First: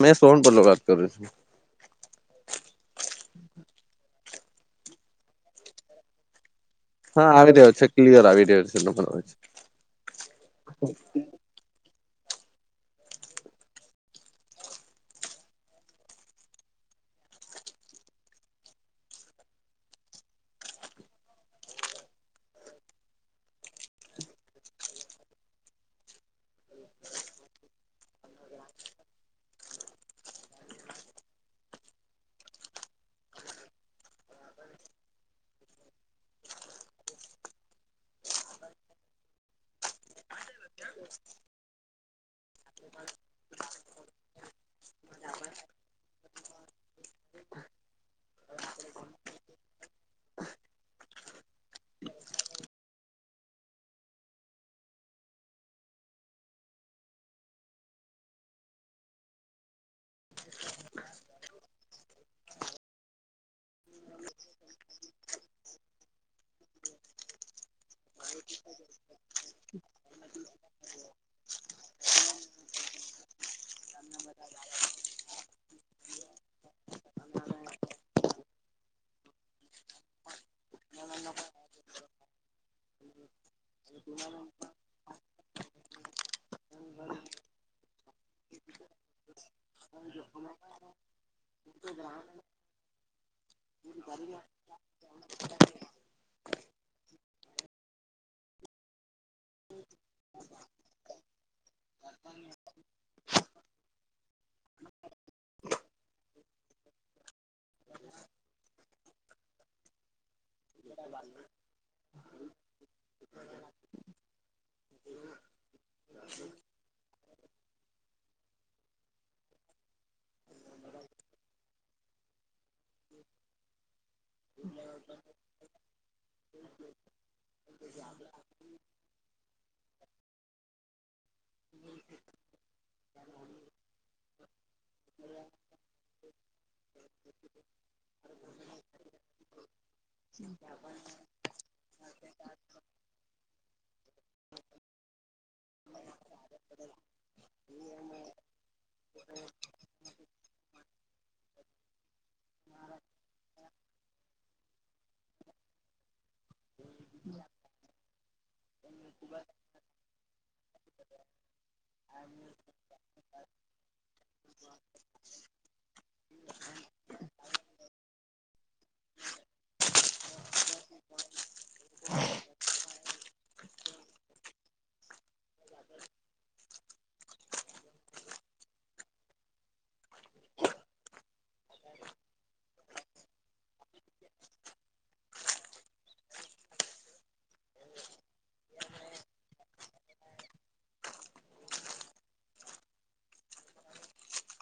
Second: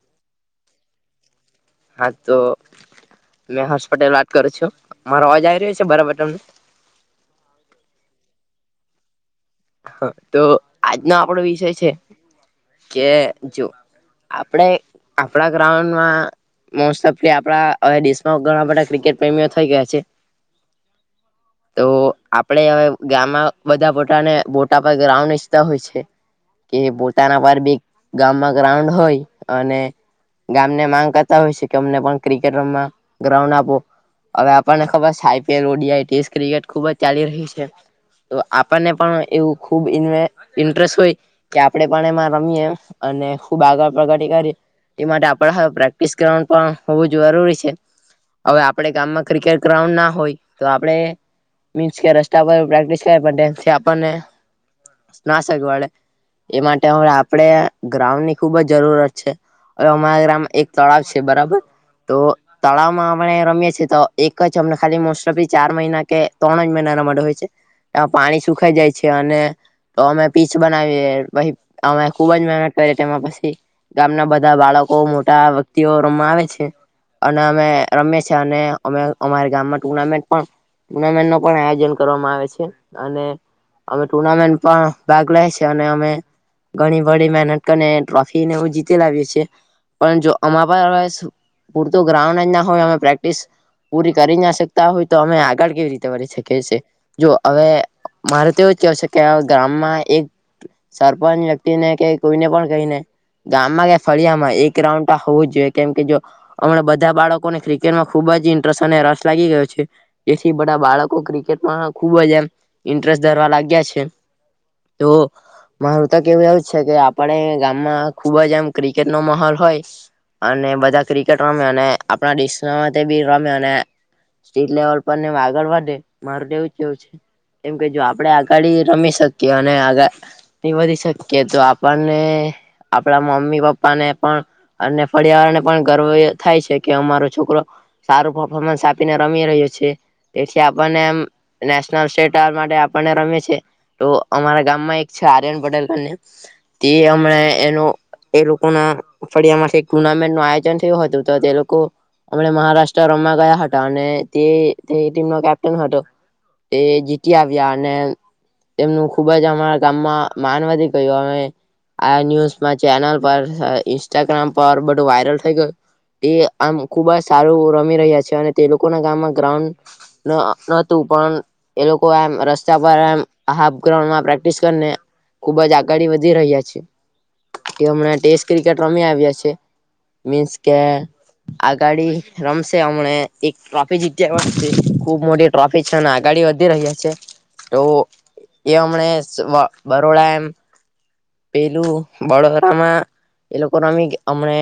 મેં સોહન પલ્લો વાત કરું છું. હા તો મેં હર્ષ પટેલ વાત કરું છું મારો અવાજ આવી રહ્યો છે બરાબર તમને? હા આવી રહ્યો છે ક્લિયર આવી રહ્યો છે ડબલ આવે છે. હ તો આજનો આપડો વિષય છે કે જો. આપણે આપણા ગ્રાઉન્ડમાં મોસ્ટ ઓફલી આપડા હવે દેશમાં ઘણા બધા ક્રિકેટ પ્રેમીઓ થઈ ગયા છે. [inaudible] તો આપડે હવે ગામમાં બધા પોટાને બોટા પર ગ્રાઉન્ડ ઈચતા હોય છે. કે પોતાના પર બી ગામમાં ગ્રાઉન્ડ હોય અને ગામને માંગ કરતા હોય છે કે અમને પણ ક્રિકેટ રમવા ગ્રાઉન્ડ આપો હવે આપણને ખબર છે I P L O D I test cricket ખુબ જ ચાલી રહી છે. તો આપણને પણ એવું ખૂબ ઇનવે ઇન્ટરેસ્ટ હોય કે આપડે પણ એમાં રમીએ અને ખુબ આગળ પ્રગડી કરીયે એ માટે આપ હવે પ્રેક્ટિસ કરવાનું પણ હોવું જરૂરી છે. હવે આપડે ગામમાં ક્રિકેટ ગ્રાઉન્ડ ના હોય તો આપડે મીન્સ કે રસ્તા પર પ્રેક્ટિસ કરવી પડે સે આપણને નાશક વાડે એ માટે હવે આપડે ગ્રાઉન્ડ ની ખુબ જ જરૂરત છે. અવે અમારા ગ્રામ એક તળાવ છે બરાબર. તો તળાવમાં અમણે રમીએ છીએ તો એક જ અમને ખાલી મોસ્ટ ઓફલી ચાર મહિના કે તણ જ મહિના અનમાડુ હોય છે એમાં પાણી સુખાય જાય છે અને તો અમે પીચ બનાવીએ પહી અમે ખુબ જ મહેનત કરીએ તેમાં પસી ગામના બધા બાળકો મોટા વક્તિઓ રમવા આવે છે. અને અમે રમીએ છે અને અમે અમારી ગામમાં ટુર્નામેન્ટ પણ ટુર્નામેન્ટ નું પણ આયોજન કરવામાં આવે છે અને અમે ટુર્નામેન્ટ પણ ભાગ લેય છે અને અમે ઘણી વઢી મેનટ કરીને ટ્રોફી ને એવુ જીતી લાવીએ છે. પણ જો અમાર પા [unintelligible] પુરતુ ગ્રાઉન્ડ જ ના હોય અમે પ્રેક્ટિસ પૂરી કરી જ ના શકતા હોય તો અમે આગળ કેવી રીતે વધી શકીએ છે જો અવે મારે તો એવું જ કેવુ છે કે અવે ગામમાં એક સરપંચ વ્યક્તિને કે કોઈને પણ કઈને ગામમાં કે ફળિયા માં એક રાઉન્ડ હોવું જ જોઈએ કેમ કે જો અમણાં બધા બાળકોને ક્રિકેટમાં ખુબ જ ઇન્ટરસ અને રસ લાગી ગયો છે એ છ થી બધા બાળકો ક્રિકેટમાં ખુબ જ એમ ઇન્ટરેસ્ટ ધરવા લાગ્યા છે. તો મારું તો કેવું એવું જ છે કે આપડે ગામમાં ખુબ જ એમ ક્રિકેટ નો માહોલ હોય અને બધા ક્રિકેટ રમે અને આપણા દેશના માટે બી રમે અને સ્ટેટ લેવલ પર નેમ આગળ વધે મારુ તો એવું જ કેવું છે એમ કે જો આપડે આ ગાળી રમી શકીએ અને આગળ થી વધી શકીએ તો આપણને આપડા મમ્મ મી પપ્પાને પણ અને ફળિયા આળાને પણ ગર્વ એ થાય છે કે અમારો છોકરો સારું પફોર્મન્સ આપીને રમી રહ્યો છે તેથી આપણને એમ નેશનલ સ્ટેટ [unintelligible] માટે આપણને રમી તો અમારા ગામમાં એક છે આર્યન પટેલ કરને તે અમણે એનું એ લોકોના ફળિયામાંથી ટુર્નામેન્ટનું આયોજન થ્યું હતું તો તે લોકો અમણે મહારાષ્ટ્ર રમવા ગયા હટા અને તે તે ટીમનો કેપ્ટન હટો ટે જીતી આવ્યા ને એમનું ખુબ જ અમારા ગામમાં માન વધી ગયુ અવે આ ન્યુઝમાં ચેનલ પર સ અ ઇન્સ્ટાગ્રામ પર બઢુ વાયરલ થઈ ગયું ટે આમ ખુબ જ સારું રમી રહ્યા છે અને તે લોકોના ગામમાં ગ્રાઉન્ડ ન નતું પણ એ લોકો એમ રસ્તા પર એમ હાફ ગ્રાઉન્ડમાં પ્રેક્ટિસ કરને ખુબ જ આગાળી વધી રહ્યા છે કે અમણા ટેસ્ટ ક્રિકેટ રમી આવ્યા છે મીન્સ કે આગાડી રમશે અમણે એક ટ્રોફી જતી આવ્યા [unintelligible] ખુબ મોટી ટ્રોફી છે અને આગા ડી વધી રહ્યા છે તો એ અમણે સ બરોડા એમ પેલું વડોદરામાં એ લોકો રમી ગ અમણે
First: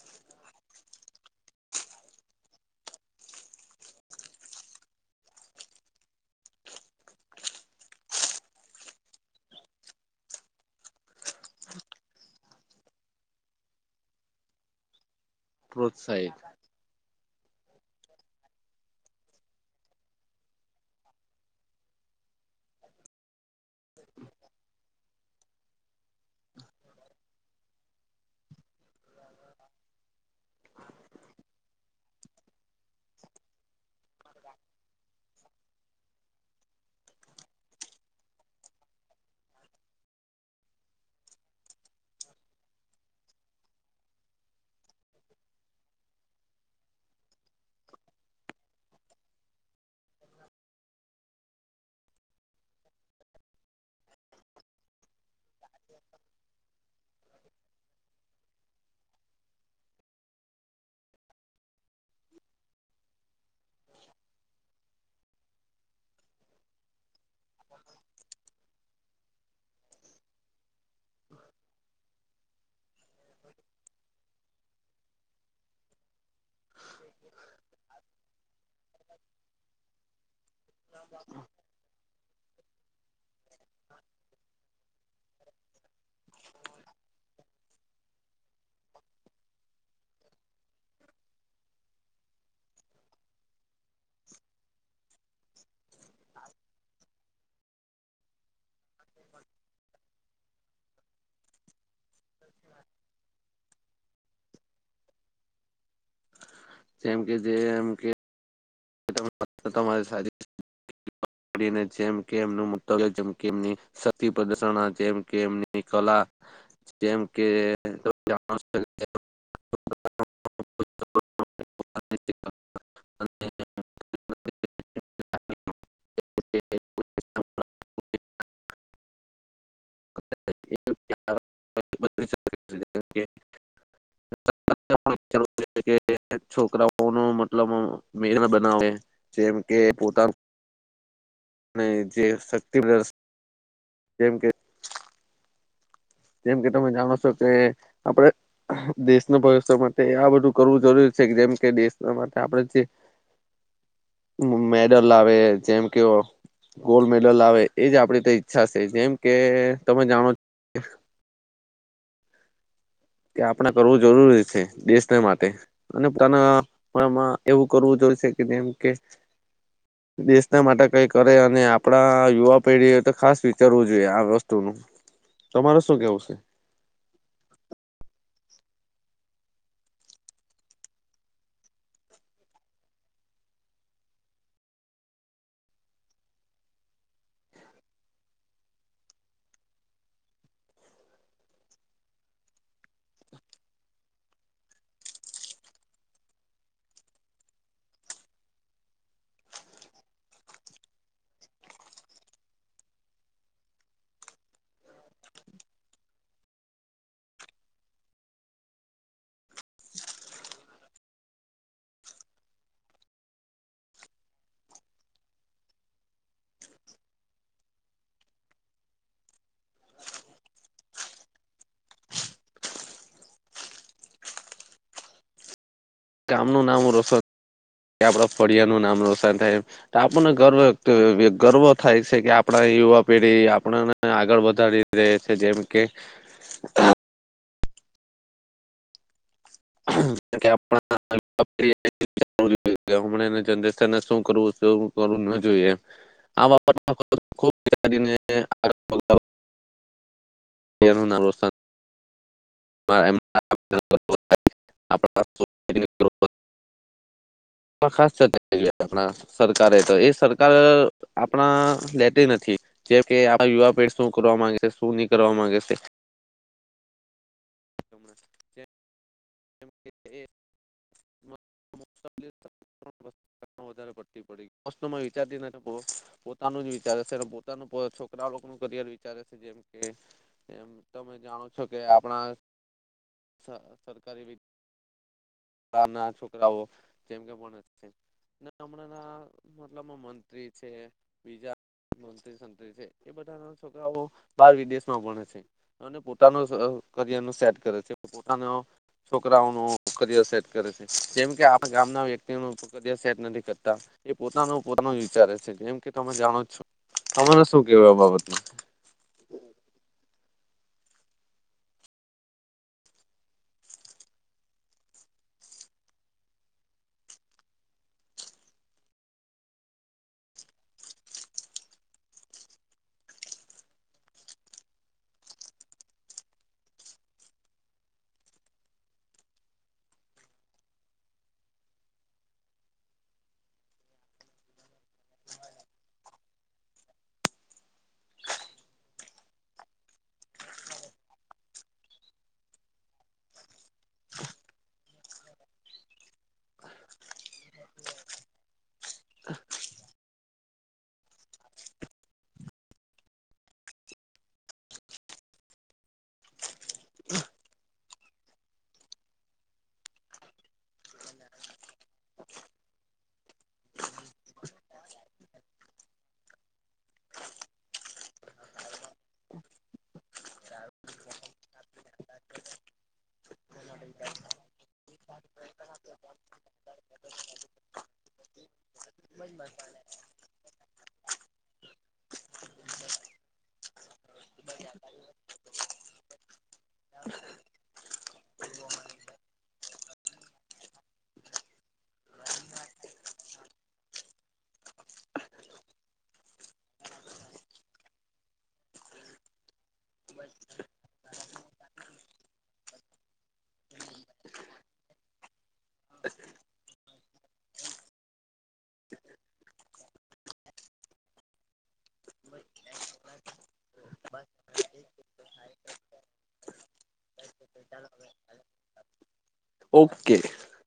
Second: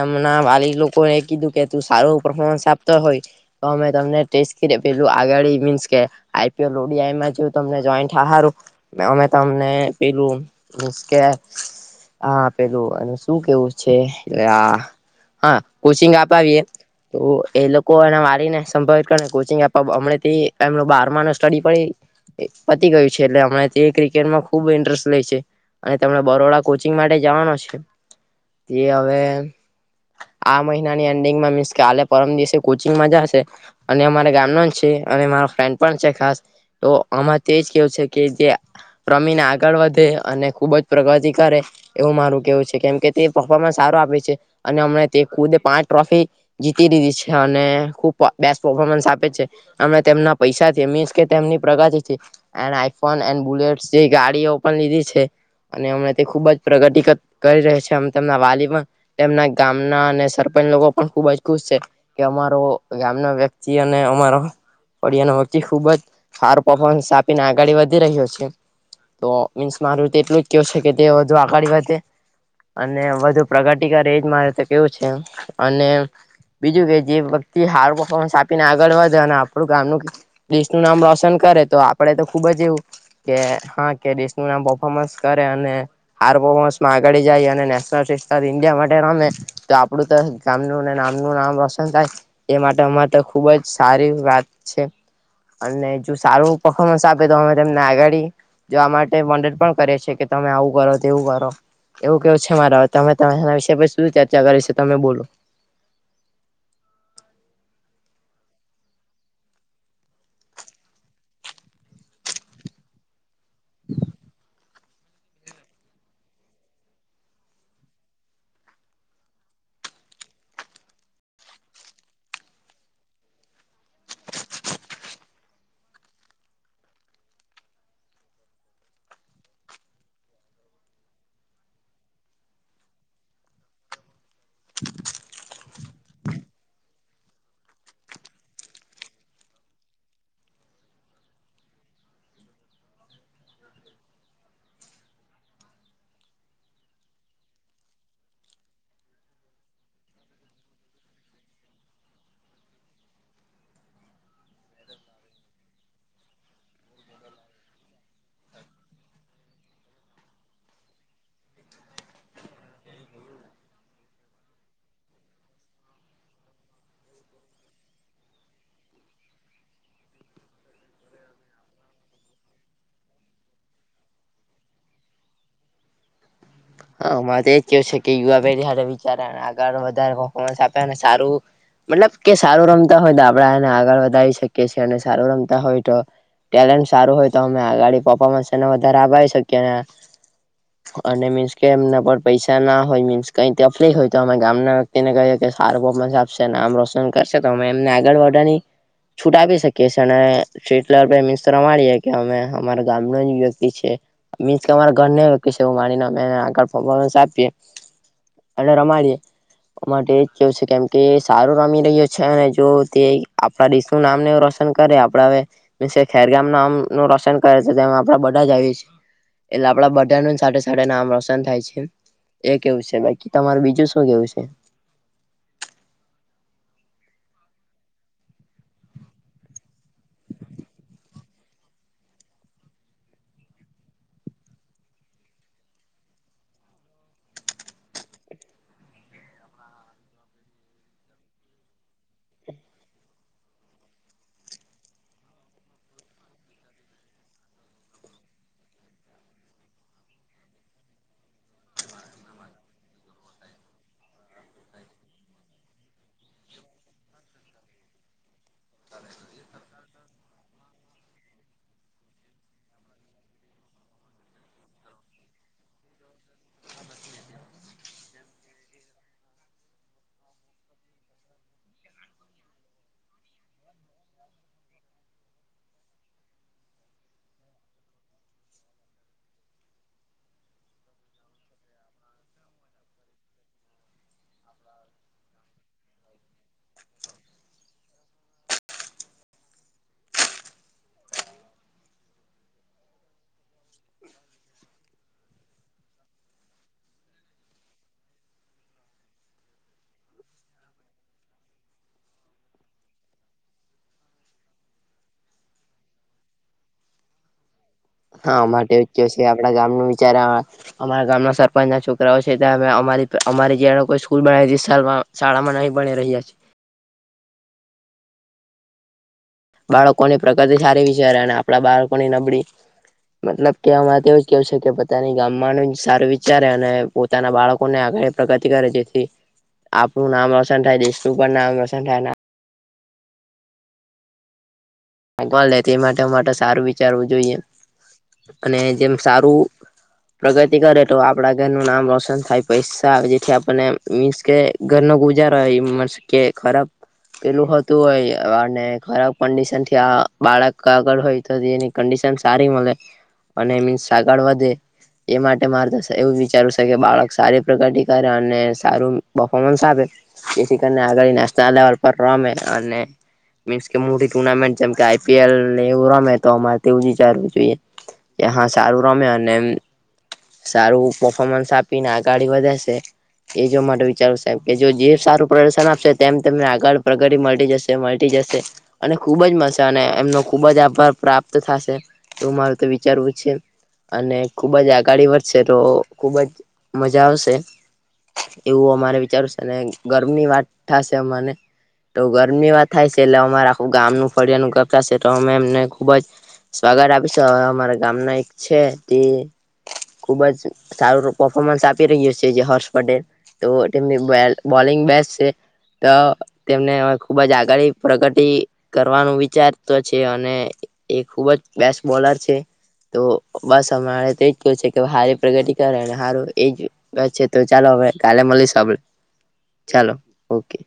એમના વાલી લોકો એ કીધું કે તું સારું પર્ફોમન્સ આપતો હોય તો અમે તમને ટેસ્ટ ક્રિ પેલું આગાડી મીન્સ કે I P L O D આયા માં જો તમને જોઈન્ટ હા હારું અમે તમને પીલું મીન્સ કે હા પેલું એનું શું કેવું છે આ હા કોચિંગ પ્રોત્સાહિત આપાવીએ તો એ લોકો એના વારીને સંભવિત કરને કોચિંગ આપવા હમણે થી એમનુ બારમાંનુ સ્ટડી પણ એ પતી ગયું છે એટલે અમણા તે ક્રિકેટમાં ખુબ ઇન્ટરેસ્ટ લે છે અને તેમણે બરોડા કોચિંગ માટે જવાનો છે તે અવે આ મહિનાની એન્ડિંગમાં મીન્સ કે આલે પરમ દિવસે કોચિંગમાં જાશે અને અમારા ગામનો છે અને મારો ફ્રેન્ડ પણ છે ખાસ તો અમા તો એજ કેવું છે કે તે રમીને આગળ વધે અને ખુબ જ પ્રગતિ કરે એવુ મારું કેવુ છે કેમ તે પફોર્મન્સ સારો આપે છે અને અમણે તે ખુદ પાંચ ટ્રોફી જીતી દીધી છે અને ખૂબ બેસ પફોર્મન્સ આપે છે અમે તેમના પૈસાથી મીન્સ કે તેમની પ્રગતિ થી એન્ડ આઈફોન એન બુલેટ્સ જે ગાડીઓ પણ લીધી છે અને હમણા તે ખુબ જ પ્રગતિ કર કરી રહ્યા છે તેમના વાલી માં તેમના ગામના અને સર સરપંચ લોકો પણ ખુબ જ ખુશ છે. કે અમારો ગામ નો વ્યક્તિ અને અમારો ફડિયા નો વ્યક્તિ ખુબ જ ફાર પફોર્મન્સ આપીને આગળ વધી રહ્યો છે. તો મીન્સ મારું તો એટલું જ કેવું છે કે તે હજૂ અગાડી વધે. અને વધુ પ્રગતિ કરે એજ મારે તો કેવું છે અને બીજું કે જે વ્યતિ હાર્ડ પરફોર્મન્સ આપીને આગળ વધે અને આપણું ગામનું લિસ્ટ નું નામ રોશન કરે તો આપડે તો ખુબ જ એવું કે હા કે દેશનું નામ પફોર્મન્સ કરે અને હાર પફ પરફોર્મન્સ માં અગાડી જાય અને નેશનલ ઇન્ડિયા માટે રમે તો આપડું તો ગામ નું ને નામનું નામ પસંદ થાય એ માટે અમારે તો ખુબ જ સારી વાત છે અને જો સારું પર્ફોર્મન્સ આપે તો અમે તમને આગાડી જવા માટે વડ પણ કરે છે કે તમે આવું કરો, તેવું કરો એવું કેવું છે મારા હવે તમે મેના વિશે પછી સુધી ચર્ચા કરે છે તમે બોલો જેમ કે જે એમ કે તમારી સારી પકડી ને જેમ કે એમનું મુલ્તવ્ય કે એમની શક્તિ પ્રદશન જેમ કે એમની કલા જેમ કે [inaudible] [inaudible] [inaudible] [inaudible] [inaudible] કે છોકરાઓનું મતલબ મેર બનાવે જેમ કે પોતાનું અને જે શક્તિવશ જેમ કે જેમ કે તમે જાણો છો કે આપડે દેશના ભવિષ્ય માટે આ બધું કરવું જરૂરી છે. જેમ કે દેશના માટે આપણે જે મ મેડલ આવે જેમ કે ગોલ્ડ મેડલ આવે એજ આપણી તો ઈચ્છા છે જેમ કે તમે જાણો છો [inaudible] કે આપણે કરવું જરૂરી છે દેશને માટે અને પોતાનામાં એવું કરવું જરૂરી જરૂરી છે જેમ કે દેશના માટે કઈ કરે અને આપડા યુવા પેઢીએ તો ખાસ વિચારવું જોઈએ આ વસ્તુ નું તમારે શું કેવું છે? હા મારે એજ કેવુ છે કે યુવા પેઢી સાથે વિચાર આળ વધારવા આપે સારું મતલબ કે સારું રમતા હોય તો આપણે એને આગળ વધારી શકીએ છીએ અને સારું રમતા હોય તો ટેલેન્ટ સારું હોય તો અમે આગાડી પરફોર્મન્સ એને વધારે આવી શકીએ ને અને મીન્સ કે એમના પર પૈસા ના હોય મીન્સ કઈ તકલીફ હોય તો અમે ગામ ના વ્યક્તિને કય કે સારું પરફોર્મ્સ આપશે ને નામ રોશન કરશે તો અમે એમને આગળ વધવાની છૂટ આપી શકીએ છે અને અને્રીટ લેવલ પર એમ તો રમાડીએે કે અમે અમારા ગામનો જ વ્યક્તિ છે. મી કે અરા ઘર માને આગળ પરફોમસ આપયે. અને રમાડીએ. માટે એ કેવું છે કેમ કે સારું રમી રહ્યો છે અને જો તે આપણા દેશનું નામ ને રોશન રોશન કરે. આપડા હવે મ ખેરગામ નામ નું રોશન કરે છે આપડે બધા જ આવી જઈએ છે. એટલે આપડા બધા નું સાથે સાથે નામ રોશન થાય છે એ કેવું છે બાકી તમારું બીજું શું કેવું છે? ગામનું નામ રોશન કે આપડા ફળિયા નું નામ રોશન થાય તો આપણને ગર્વ ગર્વ થાય છે કે આપણા યુવા પેઢી આપણને આગળ વધારી રેહ છે જેમ કે આપડા [inaudible] હમંનેના જનરેશન શું કરવું જોઈ, શું કરવું ન જોઈએ આ બાપબને [unintelligible] [unintelligible] [unintelligible] ખાસ ચર્ચા [unintelligible] આપણા સરકારે તો, એ સરકાર આપણા લેતી નથી. જેમ કે આ યુવા પેઢી શું કરવા માંગે છે, શું નહી કરવા માંગે છે. અમના [unintelligible] વધારે પડતી પડી. [unintelligible] વિચારતી નથી બો, પોતાનું જ વિચારે ને પોતા છોકરા લોકો કરયર વિચારે છે, જેમ કે તેમ, તમે જાણો છો કે આપણા સ સરકારી વિભ ગ ના છોકરાઓ જેમ કે ભણે છે. ના હમણાં ના મતલબમાં મંત્રી છે, બીજા મંત્રી સંત્રી છે, એ બધા ના છોકરાઓ બાર વિદેશમાં ભણે છે અને પોતાનો કરિયર નું સેટ કરે છે. પોતાનો છોકરાઓનું કરિયર સેટ કરે છે, જેમ કે આપણા ગામના વ્યક્તિનું કરિયર સેટ નથી કરતા. એ પોતાનું પોતાનું વિચારે છે, જેમ કે તમે જાણોજ છો, તમારો શું? કેવું આ બાબતમાં હા, માટે કે છે આપડા ગામ ન વિચારા અમારા ગામના સરપંચ ના છોકરાઓ છે તા અમે અમારી, અમારી જે એલોકો સ્કૂલ બનાવી શાળા શાળામાં [unintelligible] બની રહીયા છે. [inaudible] બાળકોની પ્રગતિ સારી વિચારે અને આપડા બાળકોની નબળી. મતલબ કે અમારે તેવુંજ કેવુ છે કે પોતાની ગામમાંનું જ સારું વિચારે અને પોતાના બાળકોને આ ગર પ્રગતિ કરે, જેથી આપણું નામ રોશન થાય, દેશનું પણ નામ રોશન થાય [inaudible] ભગવાન લે તે માટે માટે સારું વિચારવું જોઈએ અને જેમ સારું. પ્રગતિ કરે તો આપડા ઘરનું નામ રોશન થાય, પૈસા આવે જેથી આપણને મીન્સ કે ઘરના [unintelligible] કે ખરાબ પેલું હતું હોય અને ખરાબ કંડીશનથી ત્યાં બાળક આગળ હોય, તો એની કંડિશન સારી મળે અને મીન્સ આગળ વધે એ માટે મારે તો એવું વિચારું છે કે બાળક સારી પ્રગતિ કરે અને સારું પફોમન્સ આપે. જેથી કરીને આગળ નેશનલ લેવલ પર રમે અને મીન્સ કે મોટી ટુર્નામેન્ટ. જેમ કે આઈ પી એલ ને એવું રમે તો અમારે તેવું જ વિચારવું જોઈએ. એ હા સારું રમે અને એ સારું પફોર્મન્સ આપીને આગાડી વધે છે. એજો માટે વિચારું સાહેબ, કે જો જે સારું પ્રદર્શન આપશે, તેમ તેમને આગળ પ્રગડી મળતી જશે મળતી જશે અને ખુબજ મસ્ત અને એમનો ખુબજ આભાર પ્રાપ્ત થશે, એવું મારું તો વિચારવું છે. અને ખુબજ આગાડી વધશે તો ખુબજ મજા આવશે. એવું અમારે વિચારું છે ને ગર્વની વાત થશે અમાને તો ગર્વની વાત થાય છે, એટલે અમારે આખું ગામ નું ફળિયાનું [unintelligible] તો અમે એમને ખુબજ સ્વાગત આપીશું. હવે અમારા ગામના એક છે તે ખુબ જ સારું પર્ફોમન્સ આપી રહ્યું છે, જે હર્ષ પટેલ તો તેમની બોલિંગ બેસ્ટ છે, તો તેમને ખુબજ આગળ પ્રગતિ કરવાનું વિચારતો છે અને એ ખુબ જ બેસ્ટ બોલર છે. તો બસ અમારે તો એજ કહેવું છે કે હારી પ્રગતિ કરે, સારું એજ વાત છે, તો ચાલો. હવે કાલે મળીશું આપડે. [inaudible] ચાલો, ઓકે.